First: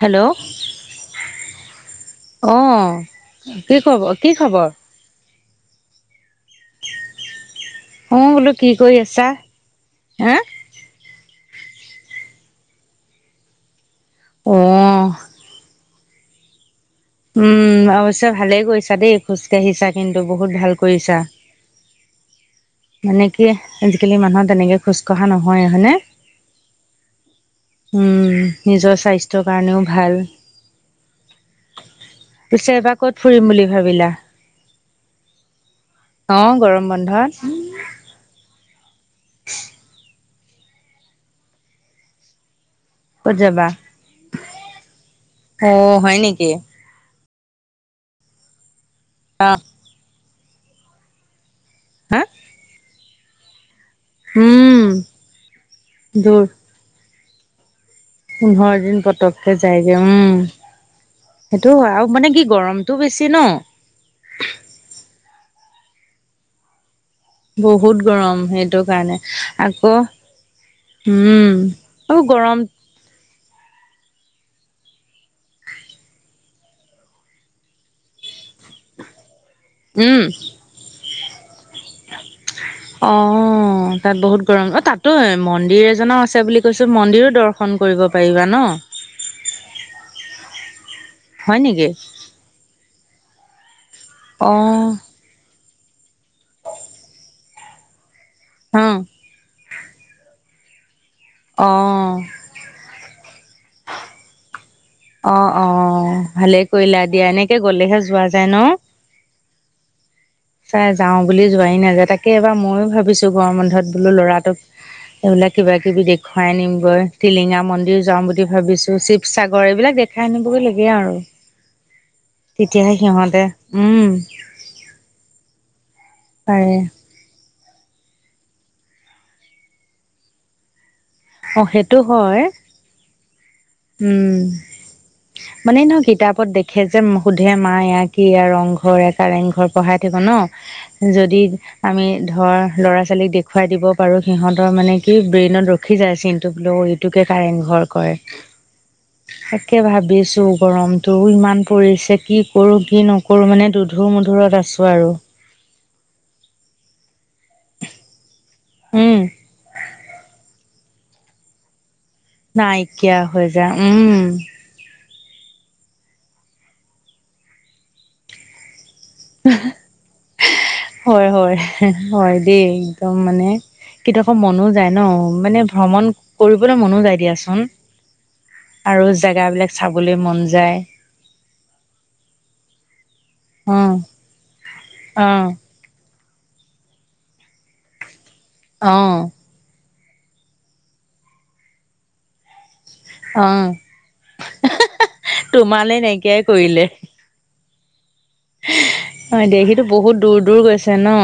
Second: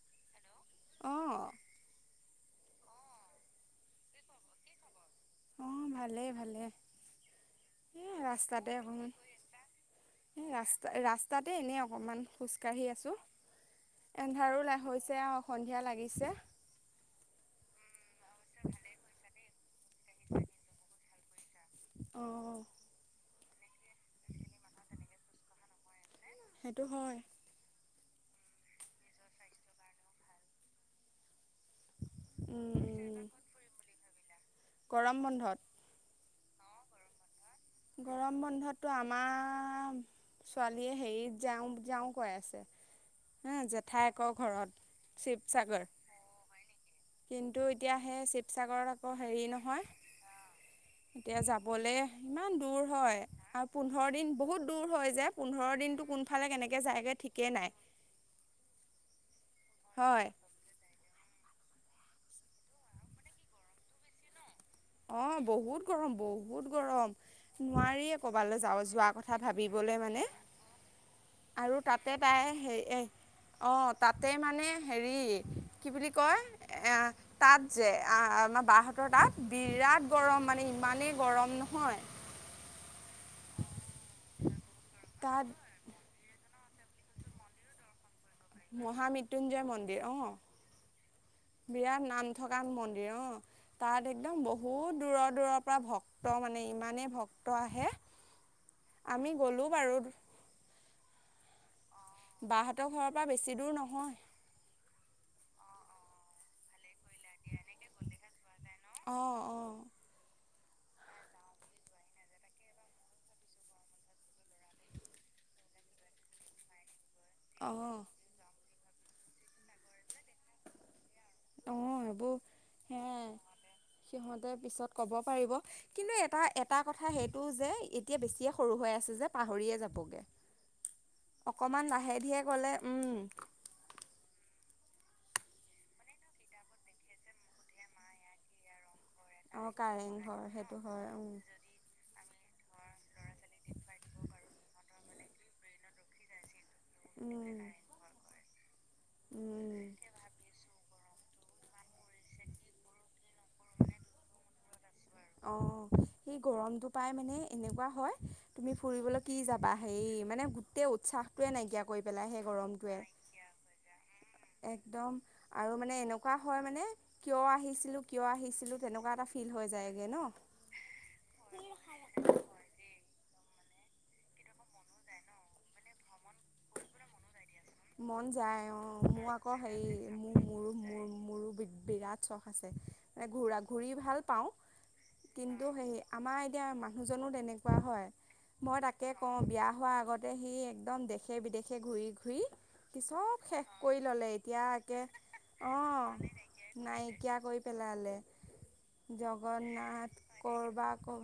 Hello অঁ অ, কি খবৰ? কি খবৰ? অ, ভালেই ভালে। অ বোলো কি কৰি আছা? হা? তাতে এনেই অকমান খোজকাঢ়ি আছো। অ এন্ধাৰো লা হৈছে আৰু সন্ধিয়া লাগি ছে উম, অৱশ্যে ভালেই কৰিছা দেই খোজকাঢ়িছা। কিন্তু বহুত ভাল কৰিছা। অ। মানে কি আজি-কালি মানুহৰ তেনেকে খোজ কঢ়া নহয়ে, হয়নে? সেইটো হয় নিজৰ স্বাস্থ্যৰ কাৰণেও ভাল পিছে এবাৰ ক'ত ফুৰিম বুলি ভাবিলা গৰম বন্ধত অ গৰম বন্ধত গৰম বন্ধতো আমাৰ ছোৱালীয়ে হেৰিত যাওঁ যাওঁ কৈ আছে। ক'ত হে যাবা জেঠায়েকৰ ঘৰত অ শিৱচাগৰ। হয় নেকি কিন্তু এতিয়া সেই শিৱচাগৰত আকৌ হেৰি অ নহয়, এতিয়া যাবলে হা ইমান দূৰ হয়। আৰু পোন্ধৰ দিন বহুত উম দূৰ হয় যে। পোন্ধৰ দিনটো দূৰ কোনফালে কেনেকে যায়গে ঠিকে নাই। পোন্ধৰ দিন পতককে যায়গৈ, হয় উম। সেইটোও হয় আৰু মানে কি গৰমটো বেছি ন। অ বহুত গৰম, বহুত গৰম। বহুত নোৱাৰিয়ে গৰম ক'বালৈ যা সেইটো যোৱা কাৰণে কথা আকৌ ভাবিবলে মানে। উম, আৰু গৰম অ, তাতে মানে হেৰি কি বুলি কয়? এ তাত যে আ আমাৰ বাহঁতৰ তাত বিৰাট উম গৰম মানে ইমানেই গৰম ন। অ। তাত বহুত গৰম। অ তাতটো তাত মন্দিৰ এজনো আছে বুলি কৈছে। মন্দিৰো দৰ্শন কৰিব পাৰিবা ন মহামৃত্যুঞ্জয় মন্দিৰ, অ। হয় নেকি বিৰাট নাম থকা মন্দিৰ অ। তাত একদম অ বহুত দূৰৰ-দূৰৰ [unintelligible] ভক্ত মানে ইমানেই ভক্ত আহে। অ আমি গ'লোঁ বাৰু। অ। বাহঁতৰ ঘৰৰ পৰা বেছি দূৰ নহয়। অ-অ ভালে কৰিলা। দিয়া। এনেকে গ'লেহে যোৱা যায় ন? অঁ অঁ চাই যাওঁ বুলি যোৱাই নাযায় তাকে এবাৰ ময়ো ভাবিছো গঁৰম বন্ধত বোলো ল'ৰাটোক এইবিলাক কিবা কিবি দেখুৱাই আনিমগৈ। টিলিঙা অঁ মন্দিৰ যাম বুলি ভাবিছো শিৱসাগৰ এইবিলাক দেখাই আনিবগে লাগে আৰু। অ এইবোৰ তেতিয়াহে হে সিহঁতে উম সিহঁতে পিছত কব পাৰিব কিন্তু এ এটা পাৰে এটা কথা সেইটো যে এতিয়া বেছিয়ে সৰু হৈ আছে যে পাহৰিয়ে যাবগে অ অকমান সেইটো লাহে ধীয়ে হয় গলে, উম উম, মানে ন কিতাপত দেখে যে সোধে মা ইয়া কি ইয়া ৰংঘৰ কাৰেং ঘৰ অঁ পঢ়াই থাকো কাৰেংঘৰ সেইটো হয় ন উম যদি আমি ধৰা ল'ৰা ছোৱালীক দেখুৱাই দিব পাৰো সিহঁতৰ মানে কি ব্ৰেইনত ৰখি যায় চিনটো বোলে এইটোকে উম কাৰেং ঘৰ কয়। তাকে উম ভাবিছো গৰমটো ইমান পৰিছে কি কৰো কি নক সে মানে দুধুৰ মধুৰত আছো আৰু। অ সি গৰমটো পাই মানে এনেকুৱা হয় তুমি উম ফুৰিবলে কি যাবা হেই মানে গোটেই উৎসাহটোৱে নাইকিয়া কৰি পেলাই সেই গৰমটোৱে নাইকিয়া হৈ যায় উম। একদম আৰু মানে এনেকুৱা হয় মানে কিয় আহিছিলো কিয় আহিছিলো তেনেকুৱা এটা ফিল হৈ যায়। হয় হয় হয় দেই। একদম মানে কেতিয়াবা মনো যায় ন মানে ভ্ৰমণ কৰিবলে মনো যায় দিয়াচোন। মন যায় অ আৰু মোৰ আক জেগাবিলাক হেৰি চাবলৈ মোৰ মন মোৰো যায় মোৰ মোৰো বি বিৰাট চখ আছে। এ ঘূৰা অ ঘূৰি ভাল পাওঁ অ কিন্তু সেই আমাৰ এতিয়া মানুহজনো তেনেকুৱা হয় মই অ তাকে কওঁ বিয়া হোৱা আ ইয়াতে সি একদম দেশে বিদেশে ঘূৰি ঘূৰি কি চব অ শেষ কৰি ললে এতিয়া একে অ তোমালে নাইকিয়াই কৰিলে নাইকিয়া কৰি পেলালে। হয় দে হিটো জগন্নাথ বহুত দূৰ দূৰ কৰবা গৈছে ক ন।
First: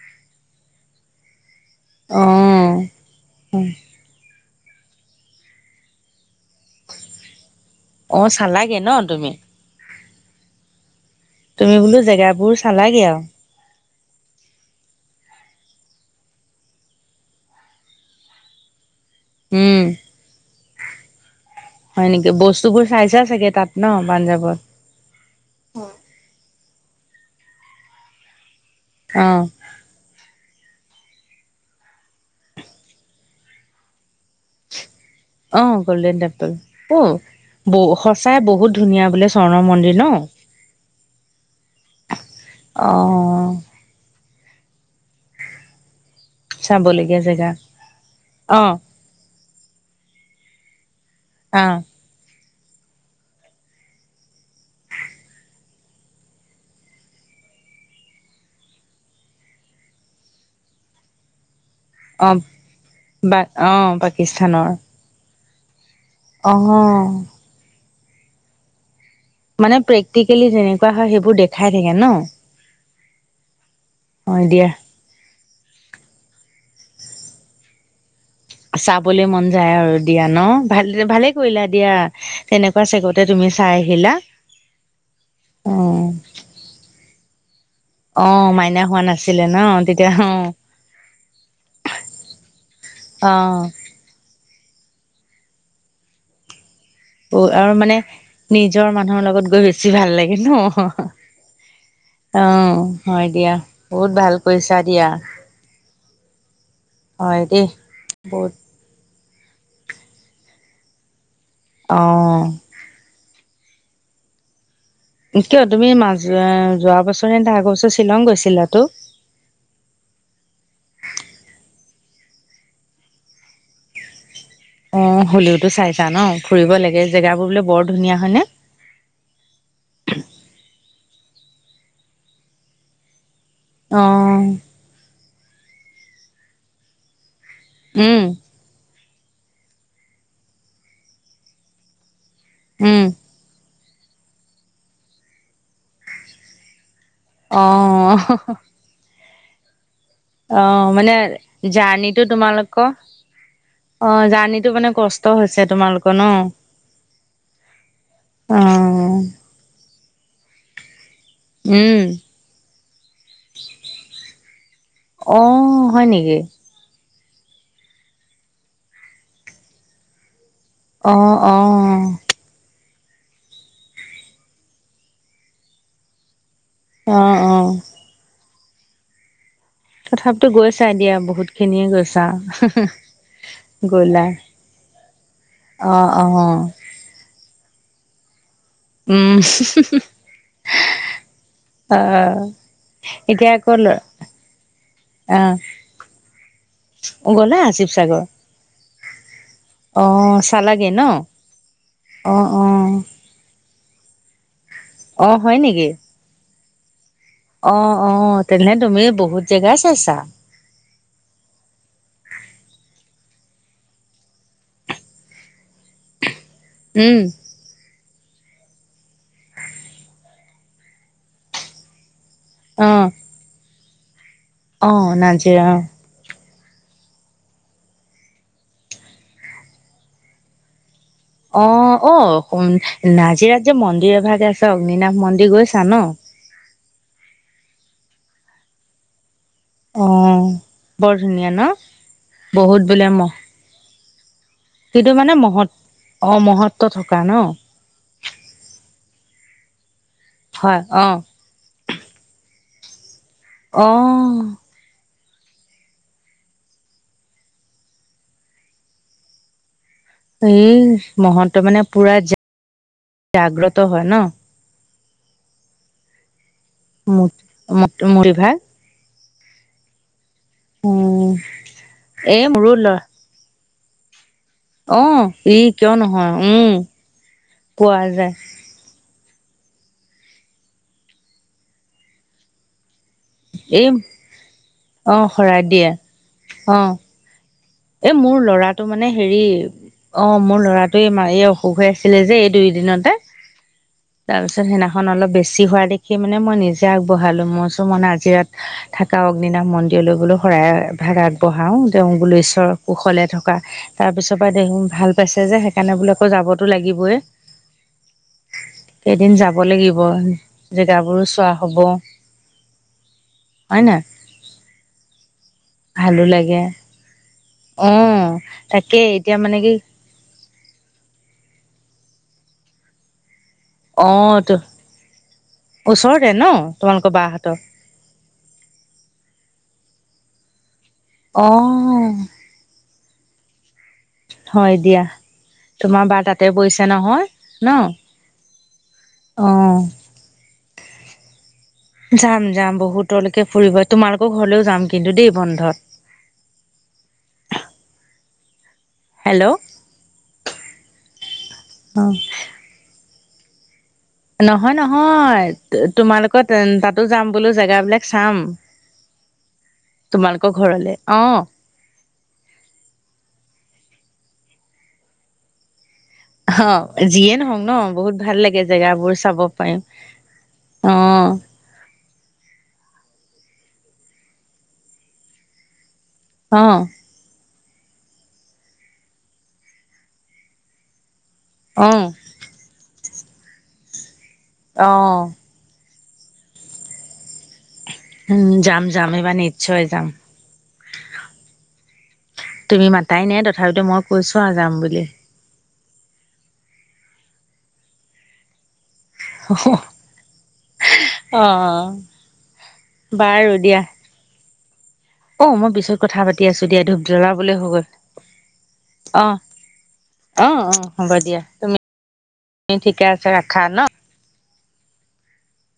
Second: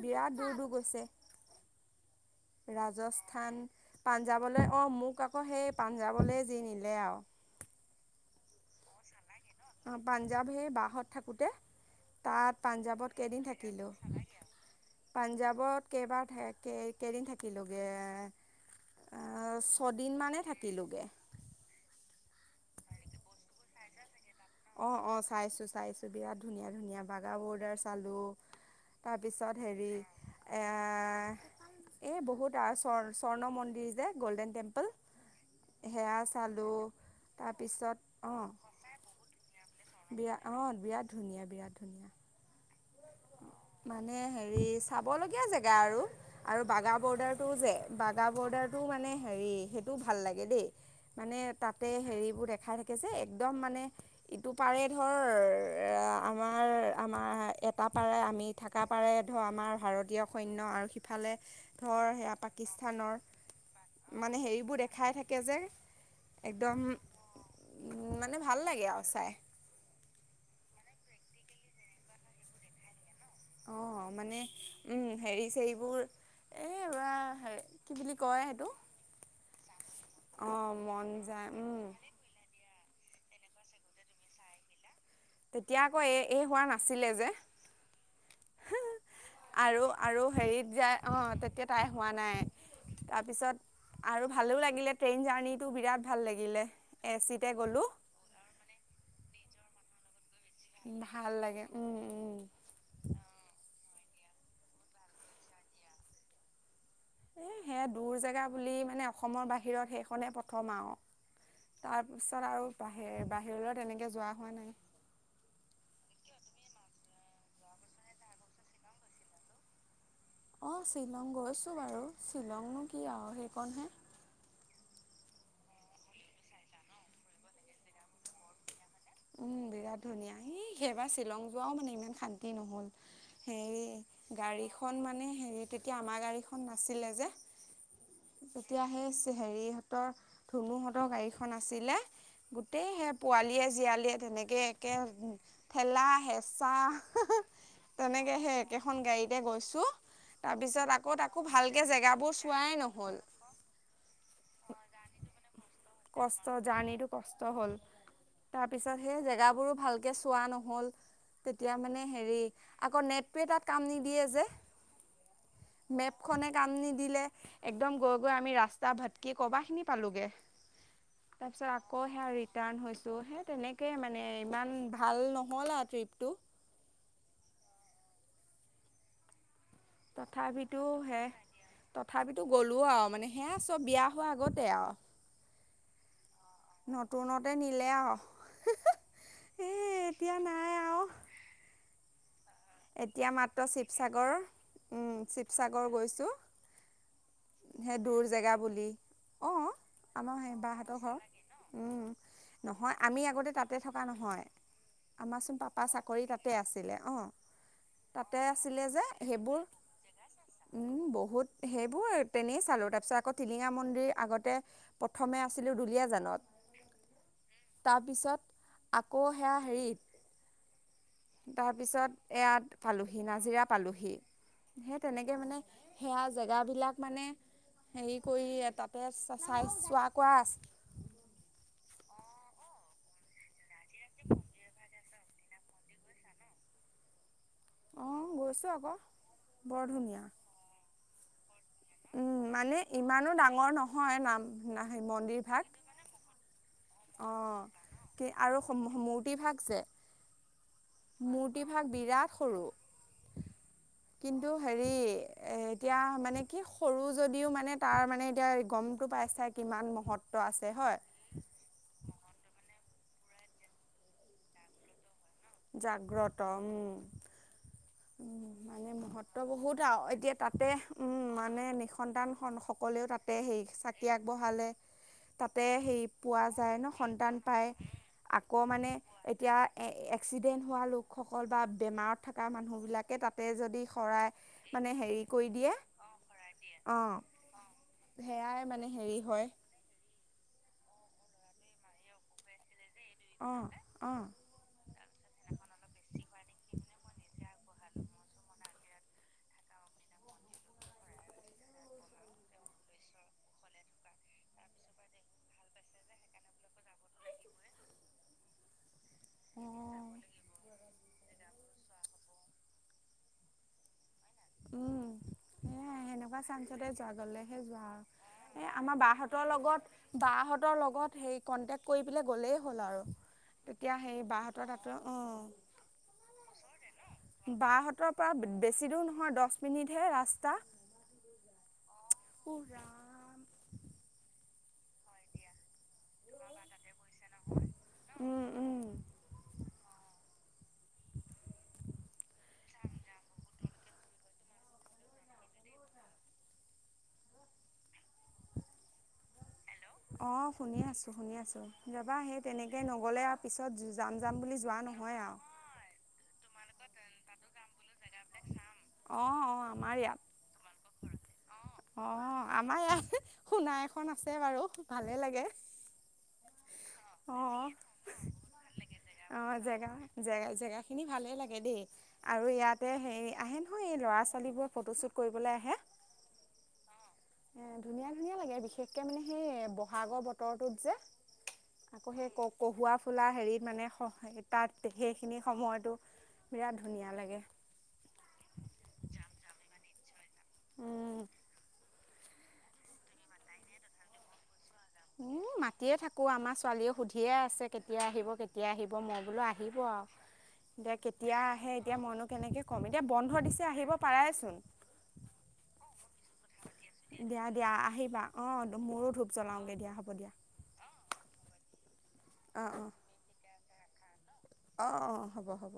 বিৰাট দূৰ দূৰ গৈছে। অ ৰাজস্থান পান- যাবলৈ অ মোক আকৌ সেই পাঞ্জাৱলৈ যি নিলে আঅ অ চালাগে ন তুমি। অ পাঞ্জাৱ হে বাহত থাকোঁতে তুমি বোলো জেগাবোৰ তাত চালাগে পাঞ্জাৱত আৰু কেইদিন থাকিলোঁ পাঞ্জাৱত কেইবাৰ ঠাই কেইদিন থাকিলোগে উম ছদিন মানে হয় নেকি বস্তুবোৰ চাইছা চাগে তাত? ন পাঞ্জাব অ অ চাইছো চাইছো বিৰাট ধুনীয়া ধুনীয়া বাগা বৰ্ডাৰ চালো। অ তাৰপিছত হেৰি এ আ এই বহুত আৰ স্বৰ্ণ মন্দিৰ যে গল্ডেন টেম্পল অ গল্ডেন সেয়া টেম্পুল চালোঁ টো তাৰপিছত সঁচাই বহুত ধুনীয়া বোলে স্বৰ্ণ মন্দিৰ ন বিৰা অ বিৰাট ধুনীয়া বিৰাট অ ধুনীয়া মানে হে হেৰি চাবলগীয়া জেগা আৰু আৰু বাগা চাবলগীয়া জেগা বৰ্ডাৰটোও যে বাগা অ বৰ্ডাৰটো মানে হেৰি সেইটো ভাল লাগে দেই। মানে অ তাতে হেৰিবোৰ দে দেখাই থাকে যে একদম মানে ইটো পাৰে ধৰ আমাৰ আমাৰ এট এটা পাৰে আমি থাকা পাৰে ধৰ আমাৰ ভাৰতীয় সৈন্য আৰু সিফালে ধৰ অ সেয়া বা অ পাকিস্তানৰ মানে পাকিস্তানৰ হেৰিবোৰ দেখাই থাকে যে অ উম মানে ভাল লাগে আৰু চাই মানে প্ৰেক্টিকেলি যেনেকুৱা হয় সেইবোৰ দেখাই থাকে ন অ অ মানে দিয়া উম হেৰি চেৰিবোৰ এ ৰোৱা হে কি বুলি কয় সেইটো চাবলৈ মন যায় আৰু দিয়া ন অ' ভাল মন ভালে যায় কৰিলা উম, দিয়া তেনেক ছেগতে তুমি চাই আহিলা। অ তেতিয়া আকৌ এ এই হোৱা নাছিলে যে [inaudible] মাইনা হোৱা নাছিলে ন আৰু তেতিয়া আৰু হেৰিত যায় আহ তেতিয়া তাই হোৱা নাই। অ তাৰপিছত আৰু ভালো লাগিলে, ট্ৰেইন জাৰ্ণিটো বিৰাট ভাল লাগিলে। এ অ চিতে আৰু গ'লোঁ। মানে নিজৰ মানুহৰ লগত গৈ বেছি ভাল লাগ- এ ন ভাল লাগে উম, উম। অ হয় দিয়া। বহুত ভাল কৰিছা দিয়া। হয় এ দেই। সেয়া দূৰ জেগা বহুত বুলি মানে অসমৰ বাহিৰত সেইখনে প্ৰথম আও। তাৰ পিছত অ'। আৰু বাহিৰ বাহিৰলৈ তেনেকে যোৱা হোৱা নাই। এতিয় তুমি মাজ অ যোৱা বছৰ আগৰ বছৰ শ্বিলং গৈছিলা ত। [inaudible] অ শ্বিলং গৈছো বাৰু শ্বিলংনো কি আৰু সেইকণহে। অ হলিওতো চাইছা ন ফুৰিব লাগে জেগাবোৰ বোলে বৰ ধুনীয়া হয়নে? উম বিৰাট ধুনীয়া সি সেইবাৰ শ্বিলং যোৱাও মানে ইমান শান্তি নহ'ল। হেৰি অ'। গাড়ীখন মানে হেৰি তেতিয়া আমাৰ গাড়ীখন নাছিলে যে। উম, এতিয়া সেই হেৰিহতৰ ধুনুহতৰ গাড়ীখন আছিলে। গোটেই উম, সেই পোৱালীয়ে জীয়ালীয়ে তেনেকে একে ঠেলা হেঁচা। অ তে গৈছো তাৰ পিছত অ', মানে আকৌ তাকো ভালকে জাৰ্ণিটো জেগাবোৰ চোৱাই তোমালোকৰ নহল। অ জাৰ্ণিটো মানে কষ্ট হৈছে তোমালোক- কষ্ট জাৰ্ণিটো কষ্ট হ'ল তাৰ পিছত অ', সেই জেগাবোৰো ভালকে চোৱা ন- মহল তেতিয়া উম, মানে হেৰি আকৌ নেট তাত কাম নিদিয়ে যে। অ', হয় নেকি? মেপখনে কাম নিদিলে। একদম গৈ গৈ আমি ৰাস্তা ভাতকি কবা খিনি পালোগে। অ', তাৰপিছত আকৌ অ', সেয়া ৰিটাৰ হৈছ- ত' সে তেনেকে মানে ইমান ভাল নহল আও ট্ৰিপটো। অ অ। তথাপিতো গৈছা দিয়া সে বহুত খিনিয়ে গৈছা তথাপিতো গ'লো আও মানে সেয়া চব বিয়া গ'লা হোৱা আগতে আও। অ অ। নতুনতে নিলে আও। উম নাই আৰু আ। এতিয়া মাত্ৰ শিৱসাগৰ উ শিৱসাগৰ গৈছোঁ। গ'লা শিৱসাগৰ? অ অ আমাৰ সে চালাগে বাহতৰ ন ঘৰ অ উম অ নহয় আমি আগতে তাত তাতে থকা নহয় অ হয় আমাৰচোন পাপা নেকি চাকৰি তাতে আছিলে অ। অ অ তেনে তুমি বহুত সেইবোৰ জেগা চাইছা। উম বহুত সেইবোৰ তেনেই চালো তাৰ পিছত আক। টিলিঙা মন্দিৰ আগতে প্ৰথমে আছিলো দুলিয়াজানত। উম। তাৰপিছত আকৌ সেয়া হেৰি তাৰপিছত এয়াত অ পালোহি নাজিৰা পালোহি, অ সেই তেনেকে মানে নাজিৰা সেয়া জেগাবিলাক মানে হেৰি কৰি তাতে চাই চোৱা কৰা অ অ নাজিৰাত যে মন্দিৰ এভাগ আছে অগ্নিনাশ মন্দিৰ গৈছা ন? [inaudible] অ গৈছোঁ আক বৰ অ ধুনীয়া। বৰ ধুনীয়া ন। উম মানে বহুত বোলে ইমানো মহ ডাঙৰ নহয় নাম- ন কিন্তু মানে মন্দিৰ ভাগ মহৎ অ মহৎ অ কে আৰু মূৰ্তিভাগ যে হয় অ মূৰ্তিভাগ বিৰাট সৰু। অ কিন্তু হেৰি এ এতিয়া মানে কি সৰু যদিও মানে তাৰ মানে এতিয়া গমতটো পাইছাই কিমান মহ- এই মহন্ত মানে পুৰা জাগ্ৰত হয় ন। জাগ্ৰত উম মুত মঠ মন্দিৰ ভাগ ত বহুত আও এতিয়া তাতে উম মানে নিঃসন্তান স এই মোৰো লৰা সকলেও তাতে সেই চাকি আগ- বঢ়ালে অ ই তাতে কিয় সেই নহয় পোৱা উম যায় ন সন্তান পাই পোৱা যায় আকৌ মানে এট- এতিয়া এক্সিডেণ্ট হোৱা লোকসকল বা বেমাৰত থকা মানুহবিলাক তাতে যদি এই শৰাই মানে অ হেৰি কৰি শৰাই দিয়ে অ। এ মোৰ ল'ৰাটো মানে হেৰি, অ। মোৰ ল'ৰাটোৱে মাৰ অসুখ হৈ আছিলে যে এই দুইদিনত অ তাৰ পিছত সেইদিনাখন অলপ বেছি হোৱা দেখি মানে মই নিজে আগবঢ়ালো মই চো মানে আজি ইয়াত থাকা অগ্নিনাাম মন্দিৰলৈ গোলো শৰাই ভাগ আগবঢ়াওঁ তেওঁ বুলি ঈছ- শ্বৰক কুশলে থকা তাৰ পিছৰ পৰা দেহিং ভাল পাইছে যে সেইকাৰণে বোলে আকৌ যাবতো লাগিবই। কেইদিন যাব লাগিব। জেগ- গাওঁ বোৰো চোৱা হ'ব। হয় নাই? [unintelligible] ভালো লাগে অ [unintelligible] আমাৰ বাহঁতৰ তাকে এতিয়া মানে কি লগত বাহঁতৰ লগত হেই ক কণ্টেক কৰি পেলাই গলেই হ'ল আৰু তেতিয়া অ সেইও বা তো ওচৰতে ন তোমালোকৰ বা হতৰ বাহঁতৰ পৰা বেছি দূৰ নহয় দহ মিনিটহে ৰাস্তা। অ। উফ ৰাম। হয় দিয়া। তোমাৰ বা তাতে বৈছ তে নহয় উম উম ন অ যাম যাম বহুতলৈকে ফুৰিব তোমালোকৰ ঘৰলেও যাম কিন্তু দেই বন্ধত [inaudible] হেল্ল' অ শুনি আছো শুনিছোঁ [unintelligible] তেনেকে নগলে আৰু পিছত যাম যাম বুলি নহয় যোৱা আৰু নহয় তোমালোকৰ তাতো যাম বোলো জেগাবিলাক চাম। ম তোমালোকৰ ঘৰলে অ। অ আমাৰ ইয়াত সোনা এখন আছে বাৰু ভালে লাগে। অ যিয়ে নহওক অঁ ন বহুত ভাল লাগে জেগাবোৰ চাব অঁ পাৰিম, জেগা জেগা অ। জেগাখিনি ভালেই লাগে দেই আৰু ইয়াতে হেৰি আহে। এই ল'ৰা ছোৱালীবোৰৰ ফটোশ্বুট কৰিবলৈ আহে, অ। এ ধুনীয়া ধুনীয়া [unintelligible] বহাগৰ অ বতৰটোত যে [unintelligible] সেইখিনি অ সময়তো বিৰাট ধুনীয়া লাগে। উম যাম যাম, এইবাৰ নিশ্চয় যাম। [unintelligible] তুমি মাতাই নাই তথাপিতো মই কৈছো আ। উম মাতিয়ে থাকো আমাৰ ছোৱালীয়েও সুধিয়ে আছে কেতিয়া আহিব কেতিয়া আহিব। মই বোলো আহিব এতিয়া কেতিয়া অ আহে এতিয়া মইনো কেনেকে কম এতিয়া বন্ধ বাৰু দিছে দিয়া আহিব পাৰাইচোন। অ মই পিছত কথা পাতি আছো দিয়া ধূপ দিয়া জ্বলাবলে দিয়া হ'ল। আহিবা অঁ মোৰো অ ধূপ জ্বলাওঁগৈ দিয়া হ'ব দিয়া অ, হ'ব দিয়া। তুমি ঠিকে আছে ৰাখা ন। অ, হ'ব, হ'ব।